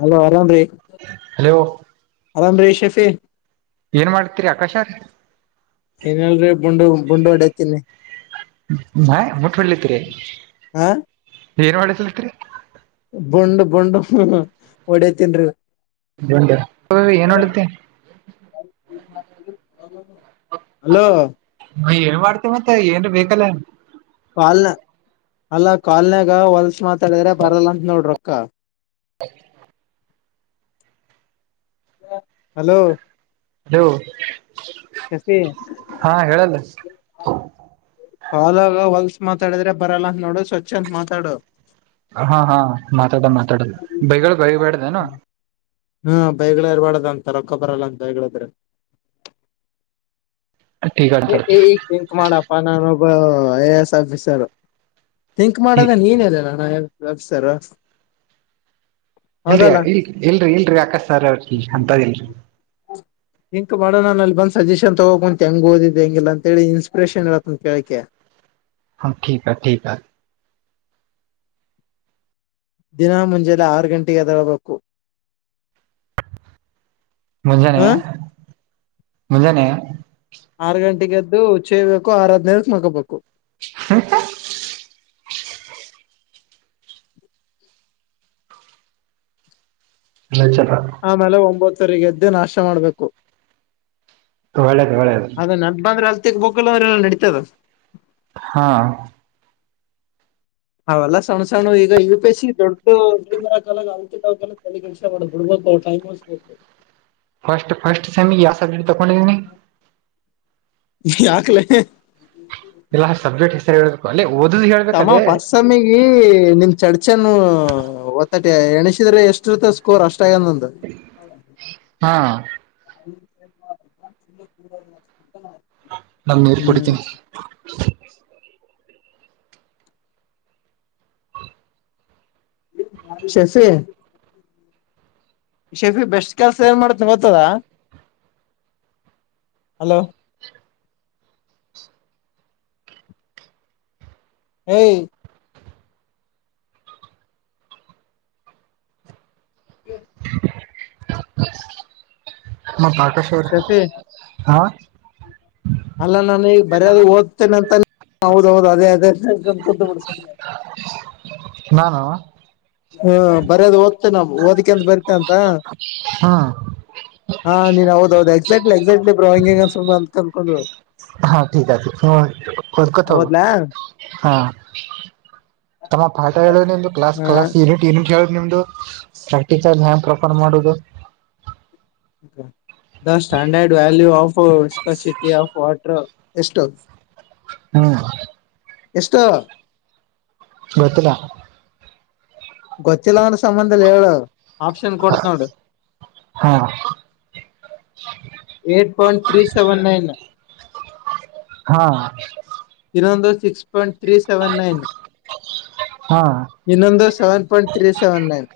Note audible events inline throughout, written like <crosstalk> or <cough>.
Hello ಅರಾಮ ರ್ hello ಅರಾಮ ರಷ್ ಶಫೆ ಏನ್ ಮಾಡ್ತಿರಿ ಆಕಾಶ್ರ ಏನಲ್ರರಿ ಬುಂಡು ಬುಂಡು ಹೊಡತೀನಿ ಹ ಮುಟ್ ಹೊಲತ್ರಿ ಹಾ ಏನ್ ಮಾಡಸಲತ್ರಿ ಬಂಡ್ ಬಂಡ್ ಒಡತನ್ರಿ ಏನ್ಡುತ್ತೆ ಹಲೋ ಏನ್ ಮಾಡ್ತೇವ ಮತ್ತ ಏನ್ ಬೇಕಲ್ಲ ಕಾಲ್ನ ಅಲ್ಲ ಕಾಲ್ನಾಗ ಹೊಲ್ಸ್ ಮಾತಾಡಿದ್ರೆ ಬರಲ್ಲ ಅಂತ ನೋಡ್ ರೊಕ್ಕ ಹಯ ಹಲೋ ಹೋ ಶಫಿ ಹಾ ಹೇಳಲ್ಲ ಹಲ್ಾಗ ಹೊಲ್ಸ ಮಾತಾಡಿದ್ರೆ ಬರಲ್ಲ ಅಂತ ನೋಡು ಸ್ವಚ್ ಅಂತ ಮಾತಾಡು ಹಾ ಹಾ ಮಾತಾಡ್ದ ಮಾತಾಡದ ಬೈಗಳು ಬೈಬೇಡ್ದನ ಹ್ಮ ಬೈಗಳ ಇರ್ಬಾಡದ ಅಂತ ರೊಕ್ಕೊ ಬರಲ್ಲ ಅಂತ ಬಯಗಳಾದ್ರೆ ಟೀಗ ಎ ಅಂತಡ್ತಿ ಈ ಿಂಕ್ ಮಾಡಾನ ಅನುಭ ಸ ವಿಿಸಾರ ತಿಥಿಂಕ್ ಮಾಡೋದನ್ನ ಏನ್ಲ್ಲ ನಾನತಾರ ಇಲ್ರಿ ಇ ಇಲ್ರರಿ ಇಲ್ರಿ ಅಕಾರ್ ಅವ್ರ ಅಂತದಲ್ರಿ ಹ ಇಂ ಮಾಡೋಣ ನನ್ ಅಲ್ಲಿ ಬಂದ್ ಸಜೆಷನ್ ತಗೋಕಂತ ಹೆಂಗ ಓದಿದ್ದ್ ಹೆಂಗಿಲ್ಲ ಅಂತೇಳ ಇನ್ಪಿರೇಷನ್ ಇ ಹೇಳತ್ತಂತ ಕೇಳಕ್ಕೆ ಹ ೀಕ ಆ ದಿನ ಮುಂಜಾಲೆ ಆರು ಗಂಟೆಗೆ ತರಬೇಕು ಮುಂಜಾನೆ ಮುಂಜಾನೆ ಆರ್ ಗಂಟೆಗೆ ಎದ್ದು ಚೇಯ್ಬೇಕು ಆರದ್ನೆೇ ಮಕೋಬೇಕು ಒಳ್ಳೇದು ಆಮೇಲೆ ಒಂಬತ್ತರಿಗೆ ಎದ್ದು ನಾಶ ಮಾಡ್ಬೇಕು ಒಳ್ಳೇದು ಒಳ್ಳೇದು ಬಲ್ಲರ ಅಡತ ಹಾ ಅವಲ್ಲ ಸಣ್ ಸಣ ಈಗ ಯು ಪಿ ಎಸ್ ಸಿ ದೊಡ್ಡರಾಲ ತೆಗ ವಿಷ ಬಿಡ್ಬೋ ಪಾಯ ಸ್ ಫಸ್ಟ್ ಫಸ್ಟ್ ಸಮ ಸೆಕ್ಟ್ ತ ಕೊನ ಯಾಕ್ಲೆ ಎಲ್ಲ ಸಬ್ಜೆಕ್ಟ್ ಹೆಸರಿಬೇಕು ಅಲ್ಲಿ ತಮ್ಮ ಪಸ್ಸಮಿಗೆ ನಿಮ್ ಚಡ್ಚನ್ ಒತ್ತಟ ಎಣಸಿದ್ರೆ ಎಷ್ಟು ಇರ್ತ ಸ್ಕೋರ್ ಅಷ್ಟ <inaudible> ಹಾ <inaudible> ನಮ ನೀರ್ ಹ್ಮ್ ಕುಡಿತೀನಿ ಶೆಸೆ ಹ ಶೆಫಿ ಬೆಸ್ಟ್ ಕೆಲ್ಸ ಏನ್ ಮಾಡ್ತನ ಗತ್ತದ ಹಲೋ <inaudible> ಮ ಬಾಕಶವರ ಶಫಿ ಹಾ ಅಲ್ಲಾ ನಾನು ಈಗ ಬರ್ಯಾದ ಓದ್ತೇನೆ ಅಂತ ಹೌದೌದ ಅದೇ ಅದೇ ಕುತ್ತಮಡ ನಾನಾ ಹ್ಮ ಬರದು್ ಹದ್ತೇ ನಾವು ಓದಿಕೆ ಅಂತ ಬರಿ ಅ ಹ್ಮ್ ಹ ನೀನ್ ಹೌದೌದು ಎಕ್ಸಾಕ್ಟ್ಲಿ ಎಕ್ಸಾಕ್ಟ್ ಬ್ರೋಹಿಂಗ ಅಂತ ಅಂದಕೊಂಡ ಹಾ ಿಕ ಅ ಹ ಹರ್ಕತ್ ಹೋಗ ಹೌದ್ಲಾ ಹಾ ತಮ್ಮ ಪಾಠ ಹೇಳೋಂದು ಕ್ಲಸ್ ಹಾ ಕ್ಲಸ್ ನಿಟ್ ನಟ್ ಹೇಳ ನಿಮ್ದು ಪ್ರಾಕ್ಟಿಸ ಪ್ರಕ ಮಾಡುದು ಹ the standard value ಆಫ್ಕ city of water ಎಸ್ಟೋನ್ ಹ್ಮ್ ಎಷ್ಟ ಗೊತ್ತಿಲ್ಲ ಗೊತ್ತಿಲ್ಲನ್ ಸಂಬಂಧದಲ್ಲಿ ಹೇಳ ಆಪ್ಷನ್ ಕೊಡ್ತ ನೋಡು ಹಾ eight point three seven nine ಹಾ ಇನ್ನೊಂದು ಸಿಕ್ಸ್ ಪಾಯಿಂಟ್ ೀ ಸೆವೆನ್ ನೈನ್ ಹಾ ಇನ್ನೊಂದು seven point three seven nine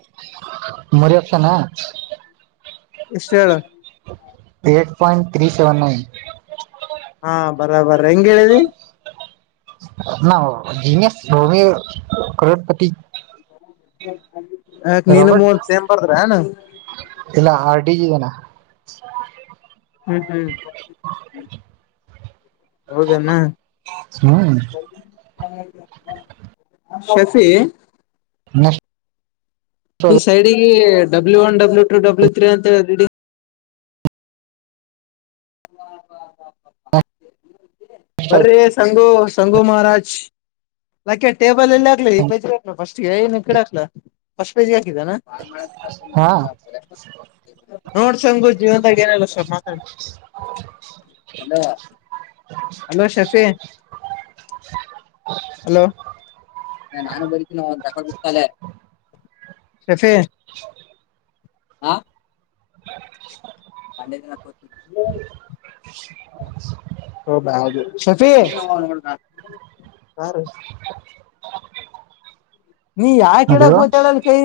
ಮರಿತಾನ ಇಷ್ಟ ಹೇಳಳ eight point three seven nine ಹಾ ಬರಾಬರ ಹೆಂಗ ಹೇಳಿದಿ ನಾ ಜಸ್ ಭೂಮಿ ಕೋಡಪತಿ ನೀನು ರಾಬರ್ಟ್ ಮೋಹನ್ ಸೇಮ ಬರ್ದ್ರ ಹ ಹ್ಮ್ ಹ್ಮ್ ಹೌದಣ ಹ್ಮ್ ಶೆಫಿ ಹ್ಮ ಈ ಸೈಡಿಗೆ W one W two W three ಅಂತ ಹೇಳಿಡಿ ಹಾಾ ಬರ್ರಿ ಸಂಗೋ ಸಂಗೋ ಮಹಾರಾಜ್ ನಾಕೆ ಟೇಬಲ್ ಎಲ್ಲಿ ಆಗ್ಕ್ಾ ಈ ಪೇಜಿ ಹಕ್ಾ ಸ್ ಏನ್ ಕಡೆ ಹಕ್ಲಾ ಫಸ್ಟ್ ಪೇಜಿ ಹಾ <inaudible> ಹಾ ನೋಡ್ ಸಂಂಗು ಜೀವಂತಾಗ ಏನಲ್ಲ ಮಾತಾಡ ಅ ಹಲೋ ಶಫೆ ಹಲೋ ನಾನು ಬರತೀನೋ ಹತಳೆ ಶಫಿ <inaudible> ಹಾ ಹ ಪಂಡೆತ ಹ ಬ ಶತಿ ಸಾರ <inaudible> ನೀ ಯಾ ಹಲೋ ಕಿಡಕ್ ಗೊತ್ತ ಹೇಳಲ್ ಕೈ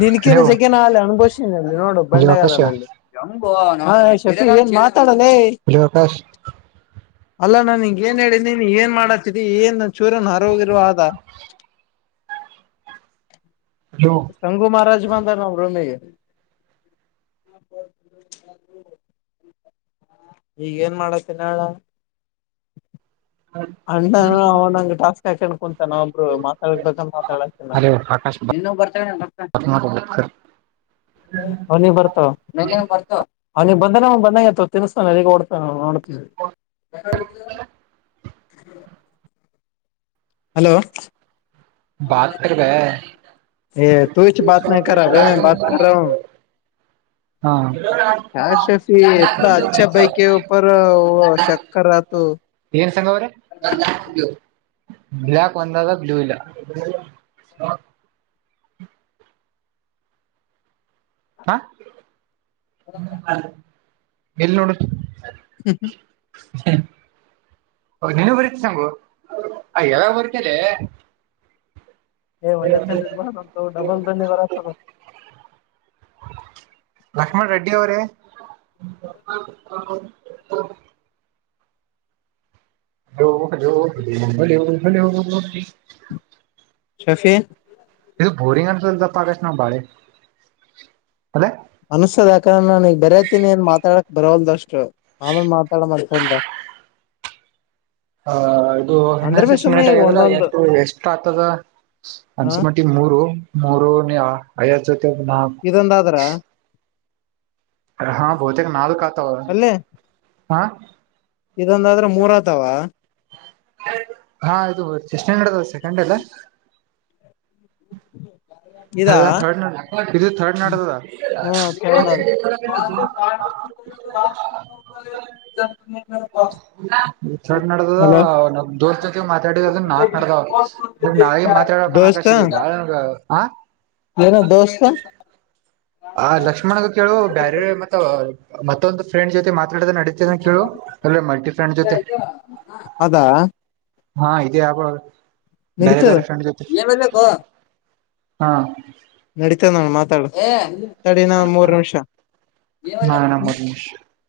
ನಿನಕಿನ ಹಲೋ ಜಗನಾಲ ಅನುಭವ್ಿನಿಲ್ಲಿ ನೋಡು ಬಂಡಗ ಆಕಾಶ ಅದಲ್ಲಲ್ಲಿ ನ್ ಕಶ ಅಲ್ಲಾ ನಾನನ್ ಈಗಏನ್ ಹೇಳಿದಿನಿ ನೀ ಏನ್ ಮಾಡತ್ತಿದಿ ಏನ್ ಚೂರನ್ ಹರೋಗಿರುವ ಅ ಹಲೋ ಸಂಗು ಮಹಾರಾಜ್ ಬಂದ ನಮಗೆ <inaudible> ಈಗನ್ ಮಳತಿನ ಆಳಾ ಅಣ್ಣ ಅವನಂಗ ಟಾಸ್ಕ್ ಹಾಕೊಂಡ್ ಕುಂತ ನಾವ ಒಬ್ರು ಮಾತಾಡಬೇಕ ಮಾತಾಡತಂಗ ಹಲೋ ಆಕಾಶ್ ಇನ್ನೂ ಬರ್ತನೆ ಮತ ಹಿ ಬರ್ತ ಬರ್ ಹಿ ಬರ್ ಅಂದ ನ ಬಂದಂಗ ಅವಾ ತಿನ್ಸ್ತಾನ ಓಡ್ತಾನ ನೋಡ್ತ ಹ ಹಲೋ ಬತ ಹ ಬ ಹ ತುಚ ಬತ ನ ಕಾ ಭೈ ಮ ಬತ ಹ ಹಾ ಚಾರ್ ಶಫ ಎಾ ಅಚ್ಚೆ ಬೈಕ ಯ ಪರ ಶಕ ಆತ ಹ ನು ಸಂಘ ಅವರ ಬ್ಲಾಕ್ ಒಂದಾದಾ ಬ್ಲೂ ಇಲ್ಲ ಹಾ ಎಲ್ಲಿ ನೋಡ ಹ್ಮ್ ಹ್ಮ್ ನೀನು ಬರ್ತ ಸಂಗು ಯಾವಾಗ ಬರ್ತದೆ ಏ ಒಂದಸ ನಿರ್ಮಾಣಂತ ಡಬಲ್ ವರತ ಲಕ್ಷ್ಮಣ ರೆಡ್ಡಿ ಅವರೇ ಹ ಹಲೋ ಹಲೋ ಹಲ ಹಲ ಹಲ ಶಫಿ ಬೋರಿಂಗ ಸ ಪಾಗಷ್ಟ ನ ಬಾಳೆ ಅದ ಅನ್ಸದ ಯಾಕಂದ ನು ಈಗ ಬೇರಯತಿನಿ ಏನ್ ಮಾತಾಡಕ್ ಬರವಲ್ದಷ್ಟು ಆಮೇನ್ ಮಾತಾಡ ಮಕೊಂಡ್ ಬಾ ಹ ಇದು ಇನ್ನ ಸಿಕ್ಸ್ ಮಿನಿಟ್ ಆಗ್ಯದಲ್ಲ ಒಂದೊಂದು ಎಷ್ಟು ಎಷ್ಟ್ ಆತದ ಹ ಅಂಚೆ ಮಾಟಿಗ್ ಮುರು ಮುರು ಐವಾತ್ ಜೊತೆ ನಾ ಇದೊಂದಾದ್ರ ಹಾ ಬಹತೇಕ ನಾಲ್ ಕಾತವ ಹಾಂ ಇದೊಂದಾದ್ರೆ ಮೂರ್ ಐತವಾ. ಹಾ ಹೌದು ಚಷ್ಟಂಗಡದ ಸೆಕಂಡ್ ಅಲ್ಲ <unintelligible> ಇದಾ ಥರ್ಡ್ ನೋಡ್ರಿ ಇದು ಥರ್ಡ್ ನಾಡ್ತಾದ ಹ್ಮ <inaudible> ಚಡ್ ನಡ್ದ ಹಲೋ ನ ದೋಸ್ ಜೊತೆ ಮಾತಾಡಿದ್ರ ನಾಕ್ ನಡ್ದವ್ ನಾಳಿಗಿ ಮಾತಾಡ್ <unintelligible> ಿದವು ಬಾಳ ಹ ಮರ ದೋಸ್ತ ಆ ಲಕ್ಷ್ಮಣಗ ಕೇಳುವ ಬ್ಯಾರೆ ಮ ಮತ್ತೊಂದು ಫ್ರೆಂಡ್ ಜೊತೆ ಮಾ ನಾಡ್ರೆ ನಡೀತಾನೋ ಕೇಳು ಒಳ್ಳೆ ಮಲ್ಟಿ ಫ್ರೆಂಡ್ ಜೊತೆ ಅದಾ ಹಾ ಇಡಿಯ ಬ್ರೊ ಬೇರೆ ನಡೀತದ ಬೇರೆ ಫ್ರೆಂಡ್ ಜೊತೆ ಹಾ ನಡಿತನ್ ಅವ್ನು ಮಾತಾಡು ತಡಿನ ಮೂರ್ ನಿಮಿಷ. ಹಾ <unintelligible>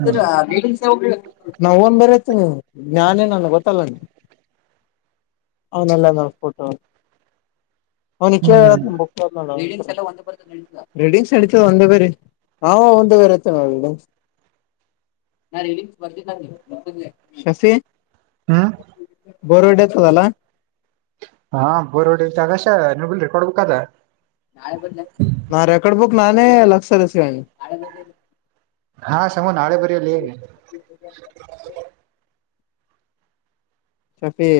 ಹ್ಮ್ ನವಂದ ಬರತ್ ನೀ <unintelligible> ನನ್ ಗೊತ್ತಲ್ಲ ನೀ ಅವನಲ್ಲ ನೋಡ್ಕಟ ಅವನಿ ಕೇಳ ಹ್ಮ್ ಹೇಳ್ತೀನಿ ಬುಕ್ ಮಾಡ್ಬಿಟು ರೀಡಿಂಗ್ಸ್ ನಡಿತದೆ ಒಂದೇ ಬೇರೆ ಹ ಒಂದೇ ಬೇರೆ ಐತ ರೀಡಿಂಗ್ ಶಸಿ ಹ್ಮ ಬೋರ್ವಿಡೆ ಆತದಲ್ಲ ಹಾ ಬೋರ್ಡಿ ಆಗಷ್ಟ ನಿಮಲ್ಲಿ ರೆಕಾರ್ಡ್ ಬೂಕದ ನಾ ರೆಕಾರ್ಡ್ ಬುಕ್ ನಾನೇ ಲಕ್ಷಸ ಇಸ್ಕಾದಿನಿ ಹಾ ಸಮೋ ನಾಳೆ ಬರಲ್ಲೇ ಶಫೀ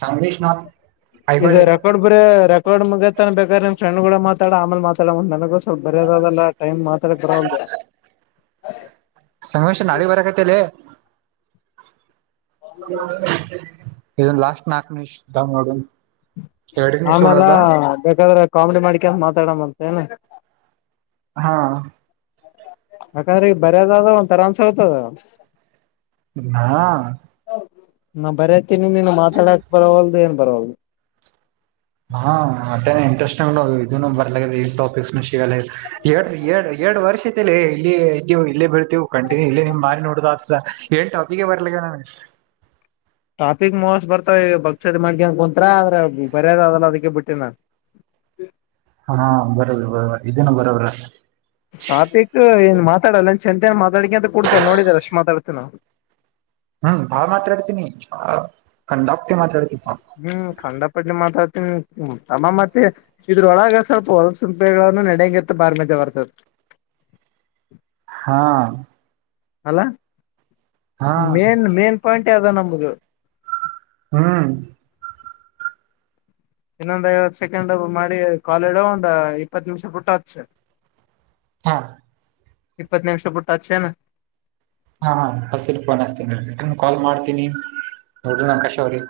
ಸಂಗಲಿಶ್ ನಾಥ್ ಇದು ಐಹೊಳೆ ರೆಕಾರ್ಡ್ ಬರೀ ರೆಕಾರ್ಡ್ ಮುಗತ ಬೇಕಾದ್ರ ನಿನ್ ಫ್ರಂಡ್ ಕೂಡ ಮಾತಾಡ ಆಮೇಲೆ ಮಾತಾಡ್ ನಂಗೊಸ್ ಸ್ವಲ್ಪ ಬರಿಯಾಕಾಗಲ್ಲ ಟೈಮ್ ಮಾತ್ರ ಬರವಲ್ದು ಸಂಗಮೇಶ ನಾಳೆ ಬರಕತ್ತಲೆ ಇದ್ನ ಲಸ್ಟ್ ನಾಕ <unintelligible> ಆಮೇಾಲ ಬೇಕಾದ್ರೆ ಕಾಮಿಡಿ ಮಾಡಿಕ ಮಾತಾಡ್ಂತೆ ಏನು ಹಾ ಯಾಕಂದ್ರೆ ಈಗ ಬರ್ಯದ ಒಂತರ <unintelligible> ಹಾ ನಾ ಬರೆತೀನಿ ನೀನು ಮಾತಾಡಕ್ ಬರವಲ್ದು ಏನ್ ಬರವಲ್ದು ಹಾಂ ಹಾಂ ಅಟ್ಟೆ ಇಂಟ್ರೆಸ್ಟ್ದು ಇದನ್ನು ಬರ್ಲ ಟಾಪಿಕ್ಸ್ <unintelligible> ಎರಡು ವರ್ಷ ಆಯ್ತುಲೆ ಇಲ್ಲಿ ಇದ್ವಿ ಇಲ್ಲೇ ಬೆಳ್ದಿ ಕಂಟಿನ್ಯೂ ಇಲ್ಲಿ ನಿಮ್ ಮಾರಿ ನೋಡುದ ಏನ್ ಟಾಪಿಗೆ ಬರ್ಲಿ ಗನ ಟಾಪಿಕ್ ಮೋಸ್ ಬರ್ತಾವ ಭಕ್ಷ್ಯದ ಮ್ಗಿ ಅನ್ಕ ಕುಂತತ್ರ ಆದ್ರೆ ಬರ್ಯದ್ ಅದಲ್ಲ ಅದಕ್ಕೆ ಬಿಟ್ಟೇಿನ ಹಾ ಬರೋದ್ ಬರೋ ಇದನ ಬರೋದ್ರ ಟಾಪಿಕ್ ಏನ್ ಮಾತಾಡಲ್ಲ ಅನ್ಸ್ ಚಂತನ್ ಮಾತಾಡಿಕ ಕೂಡ್ತಾನೆ ನೋಡಿದಿರ ಎಷ್ಟ್ ಮಾತಾಡ್ತಾನೆ ಅವ್ನು ಹ್ಮ್ ಬಾಳ ಮಾತಾಡ್ತೀನಿ ಕಂಡಪ್ ಹ್ಮ್ ಖಂದ ಪಾಡ್ಲೆ ಮಾತಾಡ್ತಿ ನಿ ಹ್ಮ್ ಅಮ್ಮ ಮತ್ತೆ ಇದ್ರೊಳಗ ಸ್ವಲ್ಪ ಹೊಲಸಿಂಪೆನು ನಡೆಯಂಗಗೆತ್ತ ಬಾರ ಮಜ ಬರ್ತದ ಹಾಂ ಅಲ್ಲ ಮೇನ್ ಮೇನ್ ಪಾಯಿಂಟ್ ಯಾವ್ದ ನಮ್ದ ಹ್ಮ್ ಇನ್ನೊಂದ್ ಐವತ್ ಸೆಕೆಂಡ್ ಮಾಡಿ ಕಾಲ ಇಡೋ ಒಂದ ಇಪ್ಪತ್ ನಿಮಿಷ ಬಿುಟ್ಟಚ್ಚ. ಹಾ ಇಪ್ಪತ್ತು ನಿಮಿಷ ಬುಟ್ಟು ಹಚ್ಚೇನು ಹಾ ಹಾ <unintelligible> ಫೋನ್ ಹಚ್ಚೇತೀನಿ ರಿಟರ್ನ್ ಕಾಲ್ ಮಾಡ್ತೀನಿ ನೋಡ ನಂಕಶ ಅವ್ರಿ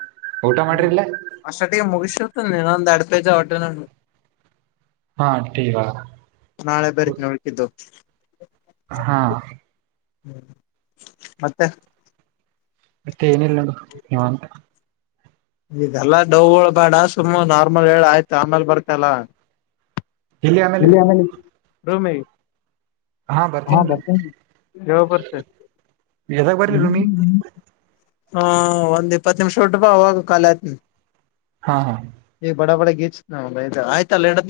ಊಟ ಹ್ಮ್ ಮಾಡ್ರಿಲ್ಲ ಅಾಟ ಮುಗ ಶತ ನಿನಂದ ಅಡಪ ಹೊಟ್ಟ ನ ಹಾ ಟೀ ಇವಾಗ. ನಾಳೆ ಬರ್ತೀ ಹಡ್ಕಿದ್ದು ಹಾ ಹ್ಮ ಮತ್ತೆ ಮತ್ತೆ ಏನಿಲ್ಲ ನ ನಿವಂತ ಇದೆಲ್ಲಾ ಡವಗಳು ಬೇಡ ಸುಮ್ಮ್ ನಾರ್ಮಲ್ ಹೇಳ ಆಯ್ತು ಆಮೇಲ್ ಬರ್ತಲ್ಲ ಇಲ್ಲಿ ಆಮೇಲೆ ೇ ರೂಮೇ ಹಾ ಬ ಕವ ಪತ ಯದಾಗ ಬರಿ ರೂಮಿ ಹಾ ಒಂದ್ ಇಪ್ಪತ್ತು ನಿಮಿಷ ಒಟ್ಟಪ ಅವಾಗ ಕಾಲ ಆತನ ಹಾ ಹಾ ಈ ಬಡ ಬಡ ಆಯ್ತ